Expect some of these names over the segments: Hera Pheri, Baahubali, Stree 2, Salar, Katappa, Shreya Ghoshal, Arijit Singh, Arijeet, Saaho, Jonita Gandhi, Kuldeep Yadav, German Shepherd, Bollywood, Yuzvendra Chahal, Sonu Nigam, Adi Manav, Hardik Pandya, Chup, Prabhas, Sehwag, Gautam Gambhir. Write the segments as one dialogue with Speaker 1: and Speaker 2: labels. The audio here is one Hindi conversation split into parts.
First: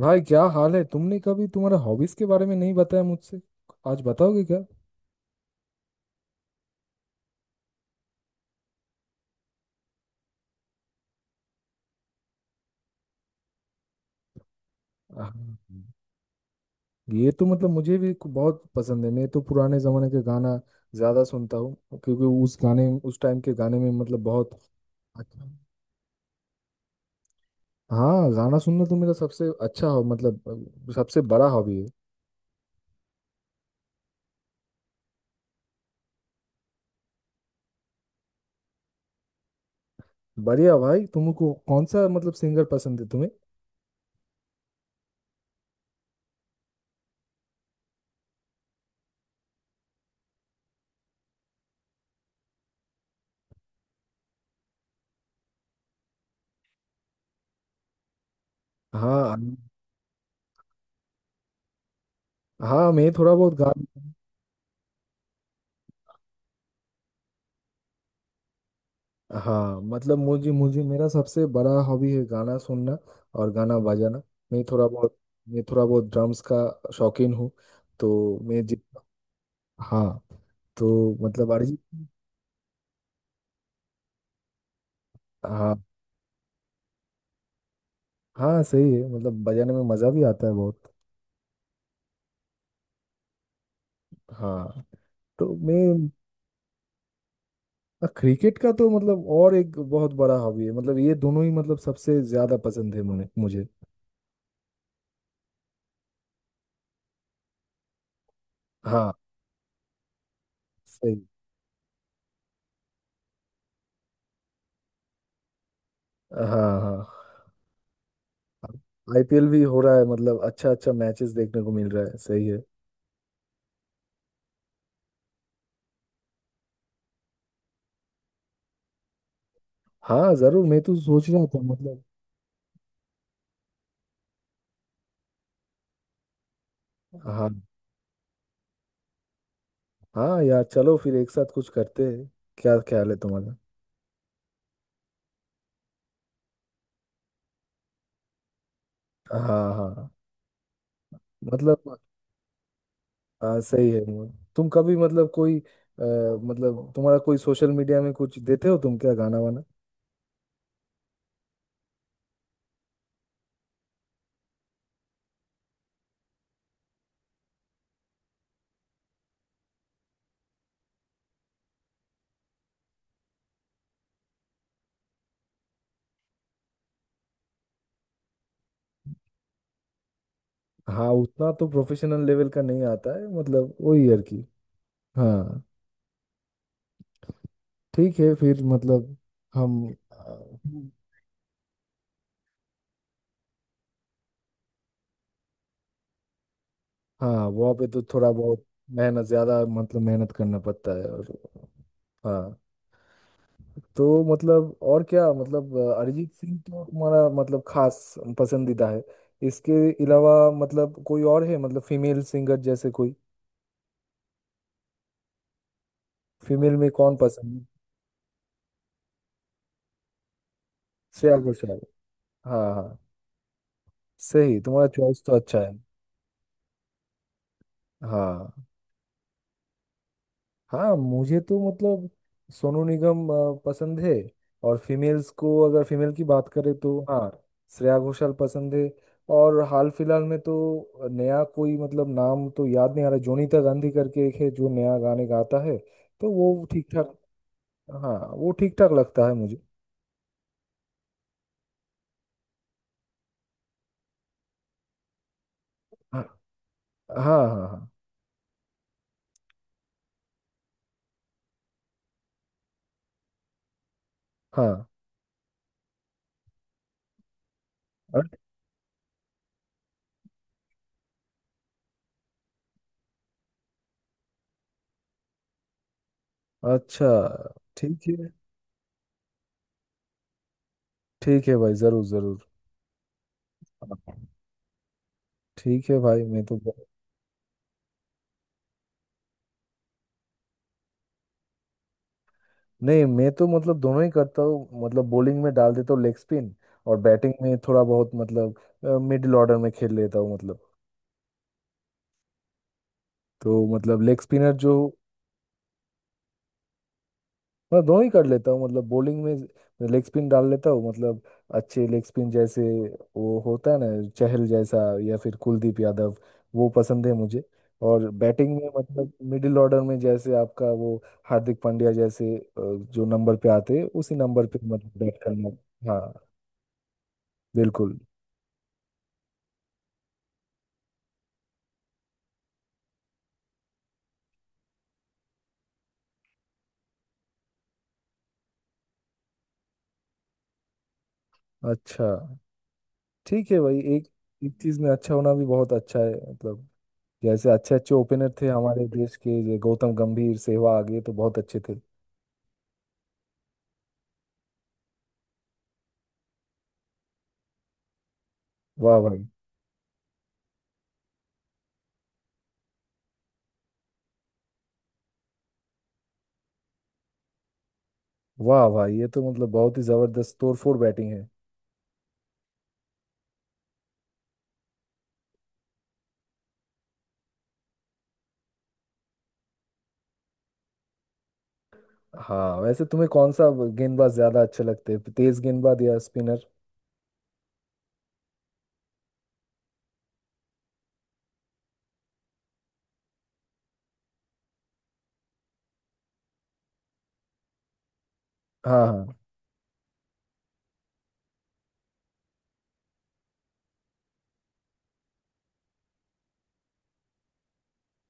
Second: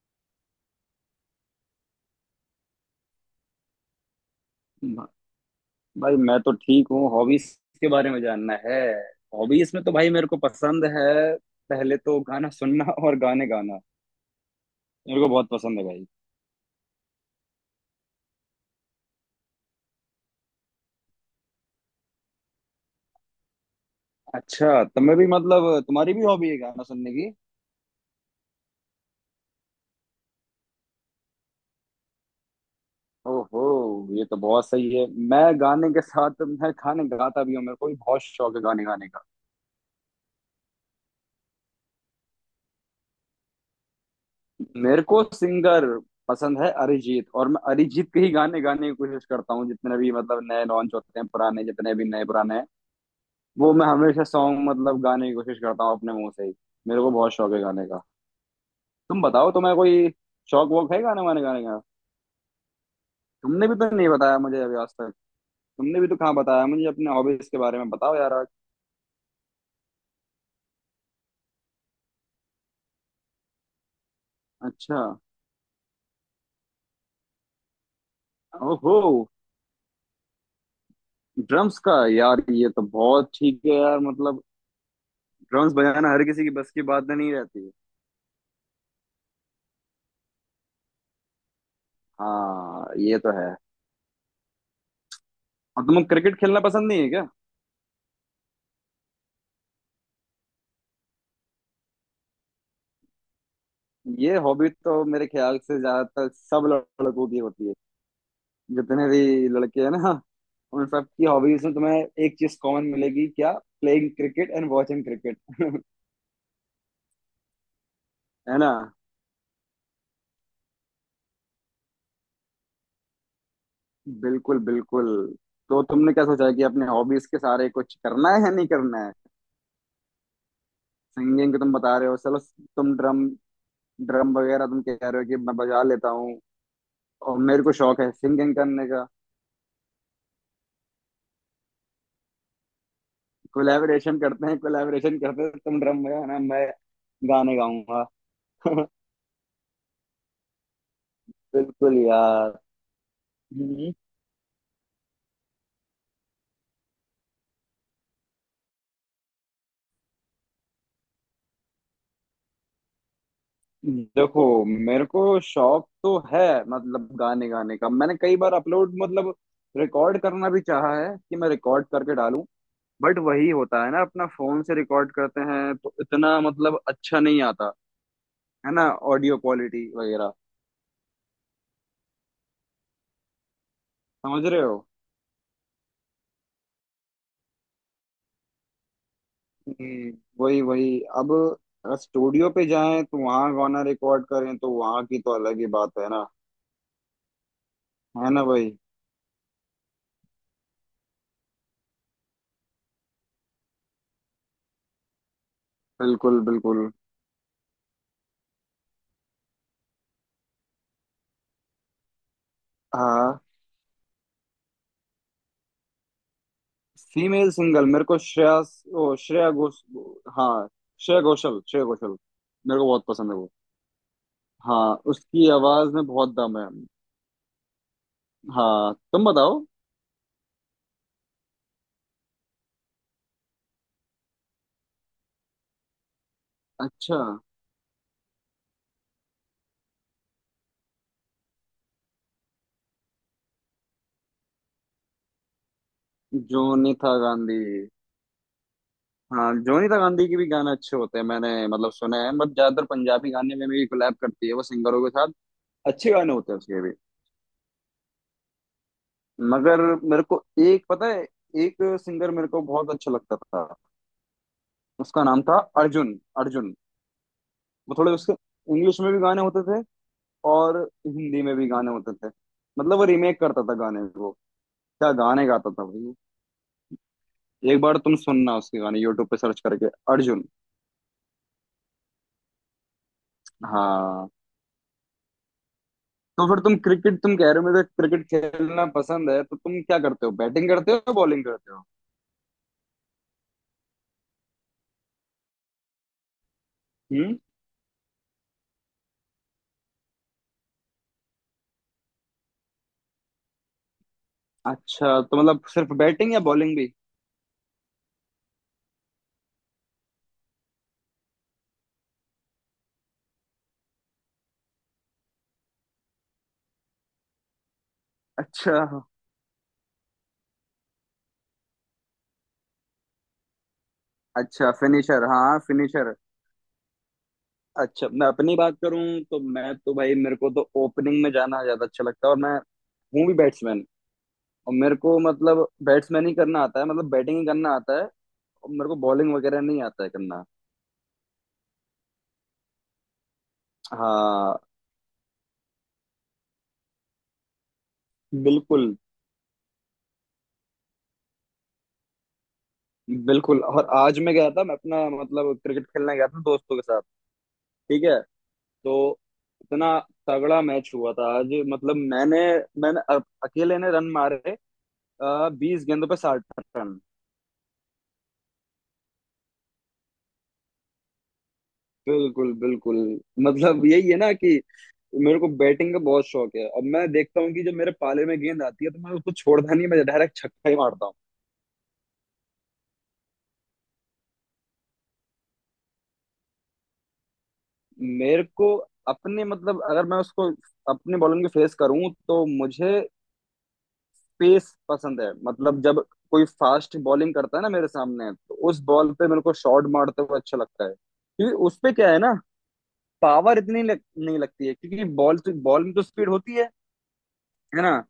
Speaker 1: भाई क्या हाल है? तुमने कभी तुम्हारे हॉबीज के बारे में नहीं बताया मुझसे। आज बताओगे क्या?
Speaker 2: भा- भाई मैं तो ठीक हूँ। हॉबीज के बारे में जानना है? हॉबीज में तो भाई मेरे को पसंद है, पहले तो गाना सुनना और गाने गाना मेरे को बहुत
Speaker 1: हाँ।
Speaker 2: पसंद है भाई।
Speaker 1: ये तो मतलब मुझे भी बहुत पसंद है। मैं तो पुराने जमाने के गाना ज्यादा सुनता हूँ, क्योंकि उस टाइम के गाने में मतलब बहुत
Speaker 2: अच्छा तुम्हें भी
Speaker 1: अच्छा।
Speaker 2: मतलब तुम्हारी भी हॉबी है गाना सुनने की?
Speaker 1: हाँ, गाना सुनना तो मेरा सबसे अच्छा हो मतलब, सबसे बड़ा हॉबी है।
Speaker 2: ओहो, ये तो बहुत सही है। मैं गाने के साथ मैं गाने गाता भी हूँ, मेरे को भी बहुत शौक है गाने गाने का।
Speaker 1: बढ़िया भाई, तुमको कौन सा मतलब सिंगर पसंद है तुम्हें?
Speaker 2: मेरे को सिंगर पसंद है अरिजीत, और मैं अरिजीत के ही गाने गाने की कोशिश करता हूँ, जितने भी मतलब नए लॉन्च होते हैं पुराने, जितने भी नए पुराने वो मैं हमेशा सॉन्ग मतलब गाने की कोशिश करता हूँ अपने मुंह से ही। मेरे को बहुत शौक है गाने का। तुम
Speaker 1: हाँ।
Speaker 2: बताओ तुम्हें कोई शौक वौक है गाने वाने गाने का?
Speaker 1: हाँ मैं थोड़ा बहुत
Speaker 2: तुमने
Speaker 1: गा।
Speaker 2: भी तो नहीं बताया मुझे अभी आज तक। तुमने भी तो कहाँ बताया मुझे, अपने हॉबीज के बारे में बताओ यार आज।
Speaker 1: हाँ मतलब मुझे मुझे मेरा सबसे बड़ा हॉबी है गाना सुनना और गाना बजाना। मैं थोड़ा
Speaker 2: अच्छा।
Speaker 1: बहुत, मैं थोड़ा बहुत ड्रम्स का शौकीन हूँ। तो मैं जितना,
Speaker 2: ओहो,
Speaker 1: हाँ। तो मतलब
Speaker 2: ड्रम्स का? यार ये तो बहुत ठीक है यार, मतलब ड्रम्स
Speaker 1: हाँ
Speaker 2: बजाना हर किसी की बस की बात नहीं रहती।
Speaker 1: हाँ सही है, मतलब बजाने में मज़ा भी आता है बहुत।
Speaker 2: हाँ, ये तो है।
Speaker 1: हाँ तो
Speaker 2: और तुम्हें
Speaker 1: मैं,
Speaker 2: क्रिकेट खेलना पसंद नहीं है क्या?
Speaker 1: क्रिकेट का तो मतलब और एक बहुत बड़ा हॉबी है मतलब ये दोनों ही मतलब सबसे ज़्यादा पसंद है मुझे मुझे।
Speaker 2: ये हॉबी तो मेरे ख्याल से ज्यादातर सब लड़कों की होती है। जितने
Speaker 1: हाँ।
Speaker 2: भी लड़के हैं ना, उन सब
Speaker 1: सही।
Speaker 2: की हॉबीज में तुम्हें एक चीज कॉमन मिलेगी क्या? Playing cricket and watching cricket.
Speaker 1: हाँ हाँ।
Speaker 2: है ना?
Speaker 1: आईपीएल भी हो रहा है मतलब अच्छा अच्छा मैचेस देखने को मिल रहा है, सही है।
Speaker 2: बिल्कुल बिल्कुल। तो तुमने क्या सोचा है कि अपने हॉबीज के सारे कुछ करना है या नहीं करना है?
Speaker 1: हाँ जरूर, मैं तो सोच रहा
Speaker 2: सिंगिंग
Speaker 1: था
Speaker 2: तुम बता
Speaker 1: मतलब।
Speaker 2: रहे हो, चलो। तुम ड्रम ड्रम वगैरह तुम कह रहे हो कि मैं बजा लेता हूँ, और
Speaker 1: हाँ।
Speaker 2: मेरे को शौक है सिंगिंग करने का।
Speaker 1: हाँ यार, चलो फिर एक साथ कुछ करते हैं। क्या ख्याल है तुम्हारा?
Speaker 2: कोलैबोरेशन करते हैं, कोलैबोरेशन करते हैं। तुम ड्रम बजाना, मैं गाने गाऊंगा।
Speaker 1: हाँ हाँ मतलब।
Speaker 2: बिल्कुल यार।
Speaker 1: हाँ सही है वो। तुम कभी मतलब कोई मतलब तुम्हारा कोई सोशल मीडिया में कुछ देते हो तुम? क्या गाना वाना?
Speaker 2: देखो मेरे को शौक तो है मतलब गाने गाने का, मैंने कई बार अपलोड मतलब रिकॉर्ड करना भी चाहा है कि मैं रिकॉर्ड करके डालूं, बट वही होता है ना, अपना फोन से रिकॉर्ड करते हैं तो इतना मतलब अच्छा नहीं आता, है ना, ऑडियो क्वालिटी वगैरह।
Speaker 1: हाँ उतना तो प्रोफेशनल लेवल का नहीं आता है मतलब वही यार की।
Speaker 2: समझ रहे हो।
Speaker 1: हाँ ठीक है फिर मतलब। हम।
Speaker 2: हम्म।
Speaker 1: अ,
Speaker 2: वही वही अब अगर स्टूडियो पे जाएं तो वहां गाना रिकॉर्ड करें तो वहां की तो अलग ही बात है ना।
Speaker 1: हाँ वहाँ पे तो थोड़ा
Speaker 2: है ना
Speaker 1: बहुत
Speaker 2: भाई?
Speaker 1: मेहनत ज्यादा मतलब मेहनत करना पड़ता है, और हाँ। तो मतलब और क्या मतलब अरिजीत
Speaker 2: बिल्कुल
Speaker 1: सिंह तो
Speaker 2: बिल्कुल।
Speaker 1: तुम्हारा मतलब खास पसंदीदा है। इसके अलावा मतलब कोई और है मतलब फीमेल सिंगर जैसे कोई?
Speaker 2: हाँ।
Speaker 1: फीमेल में कौन
Speaker 2: फीमेल
Speaker 1: पसंद है?
Speaker 2: सिंगल मेरे को श्रेया, ओ श्रेया घोष, हाँ श्रेया
Speaker 1: श्रेया
Speaker 2: घोषल
Speaker 1: घोषाल।
Speaker 2: श्रेया घोषल।
Speaker 1: हाँ
Speaker 2: मेरे को
Speaker 1: हाँ।
Speaker 2: बहुत पसंद है वो।
Speaker 1: सही, तुम्हारा
Speaker 2: हाँ
Speaker 1: चॉइस तो
Speaker 2: उसकी
Speaker 1: अच्छा है।
Speaker 2: आवाज में बहुत दम है।
Speaker 1: हाँ।
Speaker 2: हाँ, तुम बताओ।
Speaker 1: हाँ मुझे तो मतलब सोनू निगम पसंद है। और फीमेल्स को अगर फीमेल की बात करें तो
Speaker 2: अच्छा।
Speaker 1: हाँ श्रेया घोषाल पसंद है। और हाल फिलहाल में तो नया कोई मतलब नाम तो याद नहीं आ रहा, जोनीता गांधी करके एक है जो नया गाने गाता है। तो वो ठीक
Speaker 2: जोनीता
Speaker 1: ठाक।
Speaker 2: गांधी?
Speaker 1: हाँ वो ठीक ठाक लगता है
Speaker 2: हाँ
Speaker 1: मुझे।
Speaker 2: जोनीता गांधी के भी गाने अच्छे होते हैं, मैंने मतलब सुने हैं, बट ज्यादातर पंजाबी गाने में भी कोलैब करती है वो सिंगरों के साथ। अच्छे
Speaker 1: हाँ
Speaker 2: गाने होते हैं उसके भी।
Speaker 1: हाँ। हाँ
Speaker 2: मगर मेरे को एक पता है, एक सिंगर मेरे को बहुत अच्छा लगता था,
Speaker 1: हाँ।
Speaker 2: उसका नाम था अर्जुन, अर्जुन। वो थोड़े
Speaker 1: हाँ
Speaker 2: उसके इंग्लिश में भी गाने होते थे, और हिंदी में भी गाने होते थे। मतलब वो रीमेक करता था गाने को। क्या गाने गाता था भाई वो।
Speaker 1: अच्छा।
Speaker 2: एक बार
Speaker 1: ठीक
Speaker 2: तुम
Speaker 1: है।
Speaker 2: सुनना उसके गाने, यूट्यूब पे सर्च करके, अर्जुन।
Speaker 1: ठीक है भाई, जरूर जरूर। हाँ,
Speaker 2: हाँ।
Speaker 1: ठीक है भाई मैं
Speaker 2: तो
Speaker 1: तो।
Speaker 2: फिर तुम क्रिकेट तुम कह रहे हो मुझे क्रिकेट खेलना पसंद है, तो तुम क्या करते हो, बैटिंग करते हो बॉलिंग करते हो?
Speaker 1: नहीं मैं तो मतलब दोनों ही करता हूँ मतलब बॉलिंग में डाल देता हूँ लेग स्पिन, और बैटिंग
Speaker 2: हम्म।
Speaker 1: में थोड़ा बहुत मतलब मिडिल ऑर्डर में खेल लेता हूँ मतलब। तो मतलब लेग स्पिनर जो,
Speaker 2: अच्छा तो मतलब सिर्फ बैटिंग या बॉलिंग भी?
Speaker 1: मैं दोनों ही कर लेता हूँ मतलब बॉलिंग में लेग स्पिन डाल लेता हूँ मतलब, अच्छे लेग स्पिन जैसे वो होता है ना चहल जैसा या फिर कुलदीप यादव, वो पसंद है मुझे। और बैटिंग में
Speaker 2: अच्छा।
Speaker 1: मतलब मिडिल ऑर्डर में जैसे आपका वो हार्दिक पांड्या जैसे जो नंबर पे आते हैं उसी नंबर पे
Speaker 2: अच्छा
Speaker 1: मतलब बैट
Speaker 2: फिनिशर,
Speaker 1: करना।
Speaker 2: हाँ फिनिशर।
Speaker 1: हाँ बिल्कुल।
Speaker 2: अच्छा मैं अपनी बात करूं तो मैं तो भाई, मेरे को तो ओपनिंग में जाना ज्यादा अच्छा लगता है, और मैं हूँ भी बैट्समैन। और मेरे को मतलब बैट्समैन ही करना आता है, मतलब बैटिंग ही करना आता है, और मेरे को बॉलिंग वगैरह नहीं आता है करना।
Speaker 1: अच्छा ठीक है भाई, एक एक
Speaker 2: हाँ।
Speaker 1: चीज में अच्छा होना भी बहुत अच्छा है मतलब। जैसे अच्छे अच्छे ओपनर थे हमारे
Speaker 2: बिल्कुल
Speaker 1: देश के, ये गौतम गंभीर, सहवाग, ये तो बहुत अच्छे थे।
Speaker 2: बिल्कुल। और आज मैं गया था, मैं अपना मतलब क्रिकेट खेलने गया था दोस्तों के साथ, ठीक है, तो
Speaker 1: वाह भाई।
Speaker 2: इतना तगड़ा मैच हुआ था आज, मतलब मैंने मैंने अकेले ने रन मारे, 20 गेंदों पे 60 रन।
Speaker 1: वाह भाई, ये तो मतलब बहुत ही जबरदस्त तोड़फोड़ बैटिंग है।
Speaker 2: बिल्कुल बिल्कुल। मतलब यही है ना कि मेरे को बैटिंग का बहुत शौक है, और मैं देखता हूँ कि जब मेरे पाले में गेंद आती है तो मैं उसको छोड़ता नहीं, मैं डायरेक्ट छक्का ही मारता।
Speaker 1: हाँ वैसे तुम्हें कौन सा गेंदबाज ज्यादा अच्छे लगते हैं, तेज गेंदबाज या स्पिनर?
Speaker 2: मेरे को अपने मतलब अगर मैं उसको अपने बॉलिंग को फेस करूं तो मुझे पेस पसंद है। मतलब जब कोई फास्ट बॉलिंग करता है ना मेरे सामने, तो उस
Speaker 1: हाँ
Speaker 2: बॉल
Speaker 1: हाँ।
Speaker 2: पे मेरे को शॉट मारते हुए अच्छा लगता है, क्योंकि उस पे क्या है ना, पावर इतनी नहीं लगती है, क्योंकि बॉल तो बॉल में तो स्पीड होती है। है ना,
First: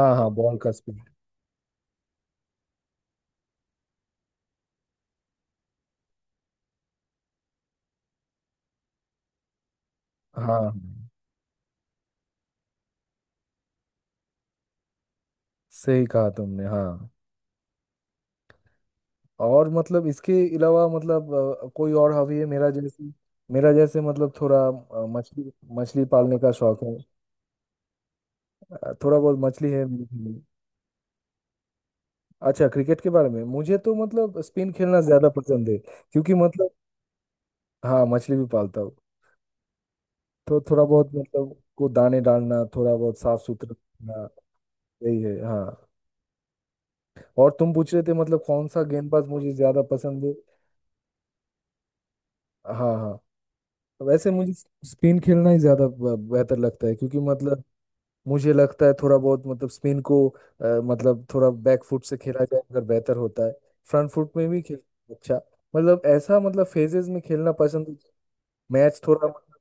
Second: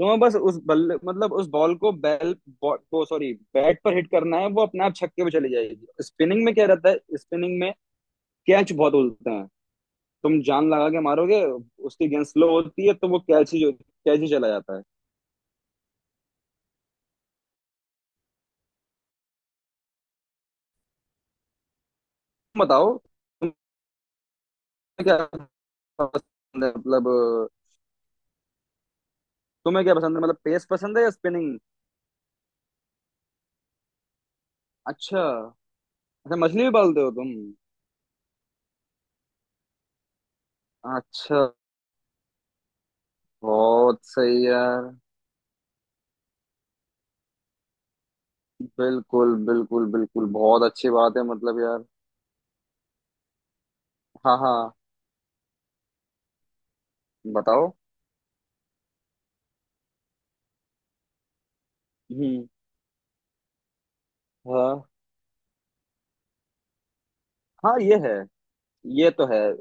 Speaker 2: तो मैं
Speaker 1: हाँ
Speaker 2: बस उस
Speaker 1: बॉल का
Speaker 2: बल्ले
Speaker 1: स्पिन।
Speaker 2: मतलब उस बॉल को बैल बॉल को सॉरी बैट पर हिट करना है, वो अपने आप छक्के पे चली जाएगी। स्पिनिंग में क्या रहता है, स्पिनिंग में कैच बहुत उलते हैं। तुम
Speaker 1: हाँ
Speaker 2: जान
Speaker 1: हाँ,
Speaker 2: लगा के मारोगे, उसकी गेंद स्लो होती है तो वो कैच ही चला जाता है।
Speaker 1: सही कहा तुमने। हाँ और मतलब इसके अलावा मतलब कोई और हॉबी है
Speaker 2: तुम
Speaker 1: मेरा
Speaker 2: बताओ
Speaker 1: जैसे, मेरा जैसे मतलब थोड़ा
Speaker 2: तुम्हें
Speaker 1: मछली,
Speaker 2: क्या
Speaker 1: मछली पालने का
Speaker 2: पसंद है
Speaker 1: शौक है।
Speaker 2: मतलब,
Speaker 1: थोड़ा बहुत मछली है
Speaker 2: तुम्हें क्या
Speaker 1: मेरे
Speaker 2: पसंद
Speaker 1: घर
Speaker 2: है मतलब
Speaker 1: में।
Speaker 2: पेस पसंद है या स्पिनिंग?
Speaker 1: अच्छा, क्रिकेट के बारे में मुझे तो मतलब स्पिन खेलना
Speaker 2: अच्छा।
Speaker 1: ज्यादा पसंद है क्योंकि
Speaker 2: अच्छा मछली
Speaker 1: मतलब।
Speaker 2: भी पालते हो तुम?
Speaker 1: हाँ मछली भी पालता हूँ। तो थोड़ा बहुत
Speaker 2: अच्छा,
Speaker 1: मतलब को दाने डालना, थोड़ा बहुत साफ सुथरा
Speaker 2: बहुत
Speaker 1: रखना,
Speaker 2: सही यार।
Speaker 1: यही है हाँ। और तुम पूछ रहे थे मतलब कौन सा गेंदबाज
Speaker 2: बिल्कुल
Speaker 1: मुझे ज्यादा
Speaker 2: बिल्कुल
Speaker 1: पसंद
Speaker 2: बिल्कुल,
Speaker 1: है।
Speaker 2: बहुत अच्छी बात है मतलब यार।
Speaker 1: हाँ हाँ। वैसे
Speaker 2: हाँ
Speaker 1: मुझे
Speaker 2: हाँ,
Speaker 1: स्पिन खेलना ही ज्यादा बेहतर लगता है, क्योंकि मतलब
Speaker 2: बताओ।
Speaker 1: मुझे लगता है थोड़ा बहुत मतलब स्पिन को मतलब थोड़ा बैक फुट से खेला
Speaker 2: हम्म।
Speaker 1: जाए अगर बेहतर होता है। फ्रंट फुट में भी खेल।
Speaker 2: हाँ।
Speaker 1: अच्छा मतलब ऐसा मतलब फेजेस में खेलना
Speaker 2: हाँ ये
Speaker 1: पसंद,
Speaker 2: है।
Speaker 1: मैच
Speaker 2: ये तो
Speaker 1: थोड़ा
Speaker 2: है।
Speaker 1: मतलब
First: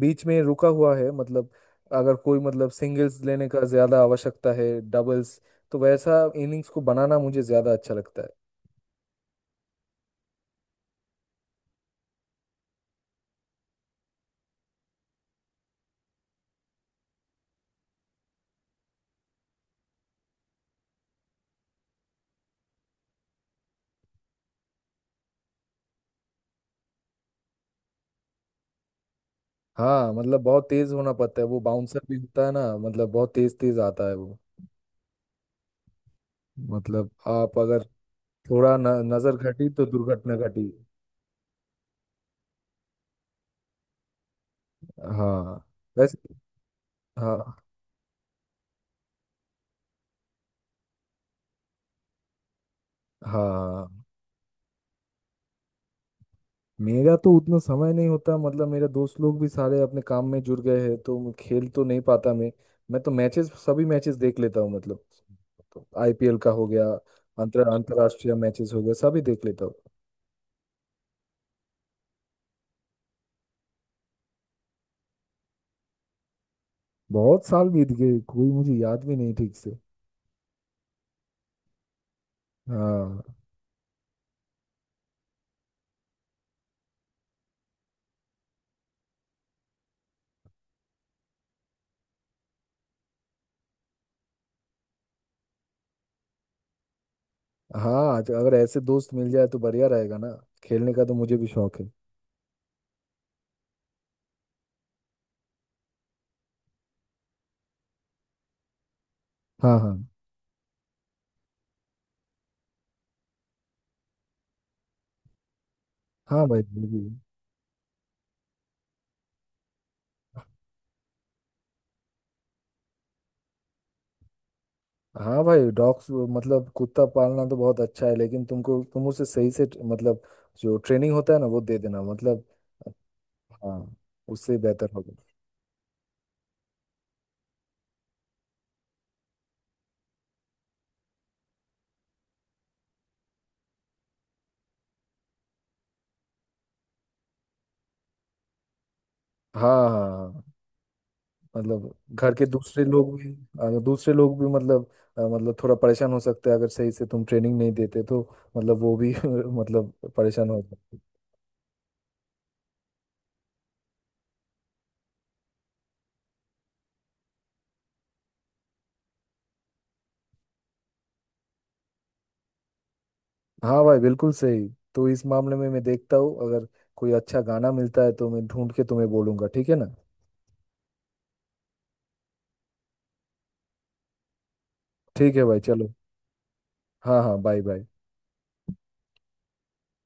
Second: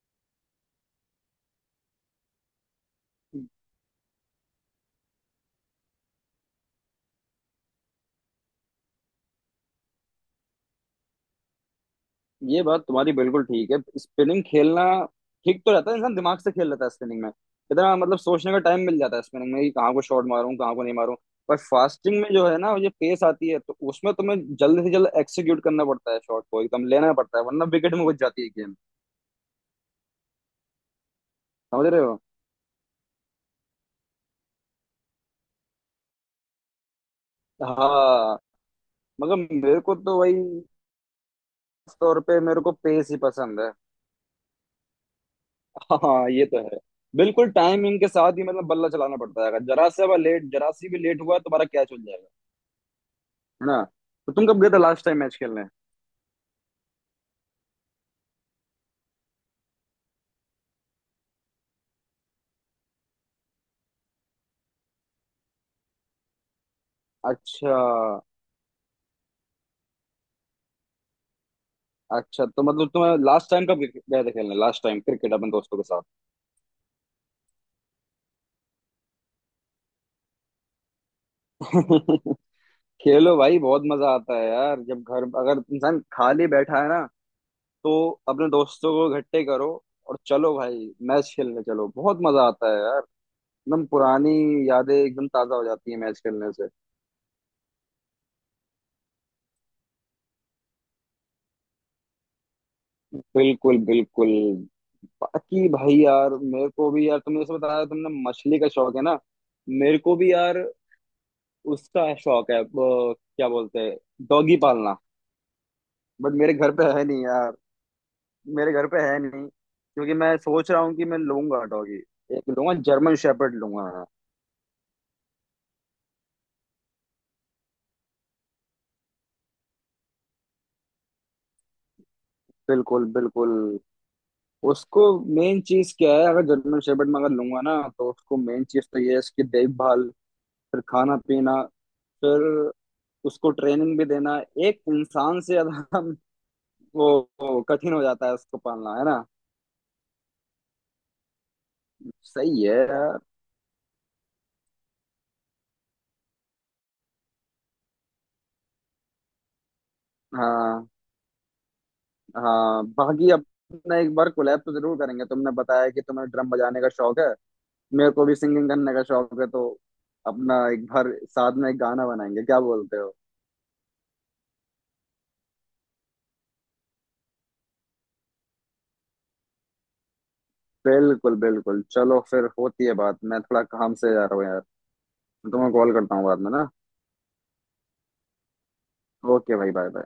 Speaker 1: बीच में रुका हुआ है मतलब। अगर कोई मतलब सिंगल्स लेने का ज्यादा आवश्यकता है, डबल्स, तो वैसा इनिंग्स को बनाना मुझे ज्यादा अच्छा लगता है।
Speaker 2: ये बात तुम्हारी बिल्कुल ठीक है, स्पिनिंग खेलना ठीक तो रहता है, इंसान दिमाग से खेल लेता है स्पिनिंग में, इतना मतलब सोचने का टाइम मिल जाता है स्पिनिंग में, कि कहाँ को शॉट मारूं कहाँ को नहीं मारूं। पर फास्टिंग में जो है ना, ये पेस आती है तो उसमें तुम्हें जल्द से जल्द एक्सिक्यूट करना पड़ता है, शॉट को एकदम लेना पड़ता है, वरना विकेट में घुस जाती है गेम।
Speaker 1: हाँ मतलब बहुत तेज होना पड़ता है, वो
Speaker 2: समझ
Speaker 1: बाउंसर
Speaker 2: रहे
Speaker 1: भी
Speaker 2: हो।
Speaker 1: होता है ना। मतलब बहुत तेज तेज आता है वो, मतलब आप अगर
Speaker 2: हाँ।
Speaker 1: थोड़ा न,
Speaker 2: मगर
Speaker 1: नजर घटी
Speaker 2: मेरे
Speaker 1: तो
Speaker 2: को तो वही,
Speaker 1: दुर्घटना घटी।
Speaker 2: खास तौर पे मेरे को पेस ही पसंद है।
Speaker 1: हाँ। वैसे।
Speaker 2: हाँ ये तो है। बिल्कुल
Speaker 1: हाँ
Speaker 2: टाइमिंग के साथ ही मतलब बल्ला चलाना पड़ता है, अगर जरा सा लेट, जरा सी भी लेट हुआ तुम्हारा कैच हो जाएगा। है ना।
Speaker 1: हाँ।
Speaker 2: तो तुम कब गए थे लास्ट टाइम मैच खेलने?
Speaker 1: मेरा तो उतना समय नहीं होता मतलब, मेरे दोस्त लोग भी सारे अपने काम में जुड़ गए हैं, तो मैं खेल तो नहीं पाता मैं। मैं तो मैचेस सभी मैचेस देख लेता हूँ मतलब। तो आईपीएल का हो गया,
Speaker 2: अच्छा।
Speaker 1: अंतरराष्ट्रीय मैचेस हो गया, सभी देख लेता हूँ।
Speaker 2: अच्छा तो मतलब तुम्हें लास्ट टाइम कब गए थे खेलने, लास्ट टाइम क्रिकेट अपने दोस्तों के साथ?
Speaker 1: बहुत साल बीत गए, कोई मुझे याद भी नहीं ठीक से। हाँ।
Speaker 2: खेलो भाई, बहुत मजा आता है यार, जब घर अगर इंसान खाली बैठा है ना, तो अपने दोस्तों को इकट्ठे करो और चलो भाई मैच खेलने चलो, बहुत मजा आता है यार। एकदम पुरानी यादें एकदम ताजा हो जाती है मैच खेलने से।
Speaker 1: हाँ आज अगर ऐसे दोस्त मिल जाए तो बढ़िया रहेगा ना, खेलने का तो मुझे भी शौक है।
Speaker 2: बिल्कुल बिल्कुल। बाकी भाई यार, मेरे को भी यार, तुमने जैसे बताया तुमने मछली का शौक है ना,
Speaker 1: हाँ हाँ।
Speaker 2: मेरे को भी यार उसका शौक है, वो क्या बोलते हैं, डॉगी पालना। बट
Speaker 1: हाँ
Speaker 2: मेरे
Speaker 1: भाई
Speaker 2: घर पे
Speaker 1: मुझे भी।
Speaker 2: है नहीं यार, मेरे घर पे है नहीं, क्योंकि मैं सोच रहा हूँ कि मैं लूंगा डॉगी एक, लूंगा जर्मन शेपर्ड लूंगा मैं।
Speaker 1: हाँ भाई डॉग्स मतलब कुत्ता पालना तो बहुत अच्छा है, लेकिन तुमको तुम उसे सही से मतलब जो ट्रेनिंग होता है ना वो दे देना मतलब,
Speaker 2: बिल्कुल बिल्कुल।
Speaker 1: हाँ, उससे बेहतर
Speaker 2: उसको
Speaker 1: होगा।
Speaker 2: मेन चीज क्या है, अगर जर्मन शेपर्ड में अगर लूंगा ना, तो उसको मेन चीज तो ये है, इसकी देखभाल, फिर खाना पीना, फिर उसको ट्रेनिंग भी देना, एक इंसान से ज्यादा। वो कठिन हो जाता है उसको पालना, है ना।
Speaker 1: हाँ हाँ हाँ, मतलब घर के
Speaker 2: सही है
Speaker 1: दूसरे लोग
Speaker 2: यार।
Speaker 1: भी दूसरे लोग भी मतलब मतलब थोड़ा परेशान हो सकते हैं अगर सही से तुम ट्रेनिंग नहीं देते तो। मतलब वो भी मतलब परेशान हो
Speaker 2: हाँ।
Speaker 1: सकते हैं।
Speaker 2: हाँ बाकी अपना एक बार कोलैब तो जरूर करेंगे, तुमने बताया कि तुम्हें ड्रम बजाने का शौक है, मेरे को भी सिंगिंग करने का शौक है, तो अपना एक बार साथ में एक गाना बनाएंगे, क्या बोलते हो?
Speaker 1: हाँ भाई बिल्कुल सही। तो इस मामले में मैं देखता हूँ, अगर कोई अच्छा गाना मिलता है तो मैं ढूंढ के तुम्हें बोलूंगा, ठीक है ना।
Speaker 2: बिल्कुल बिल्कुल। चलो फिर होती है बात, मैं थोड़ा काम से जा रहा हूँ यार,
Speaker 1: ठीक है भाई
Speaker 2: तुम्हें कॉल
Speaker 1: चलो।
Speaker 2: करता हूँ बाद में ना।
Speaker 1: हाँ हाँ, बाय बाय।
Speaker 2: ओके भाई, बाय।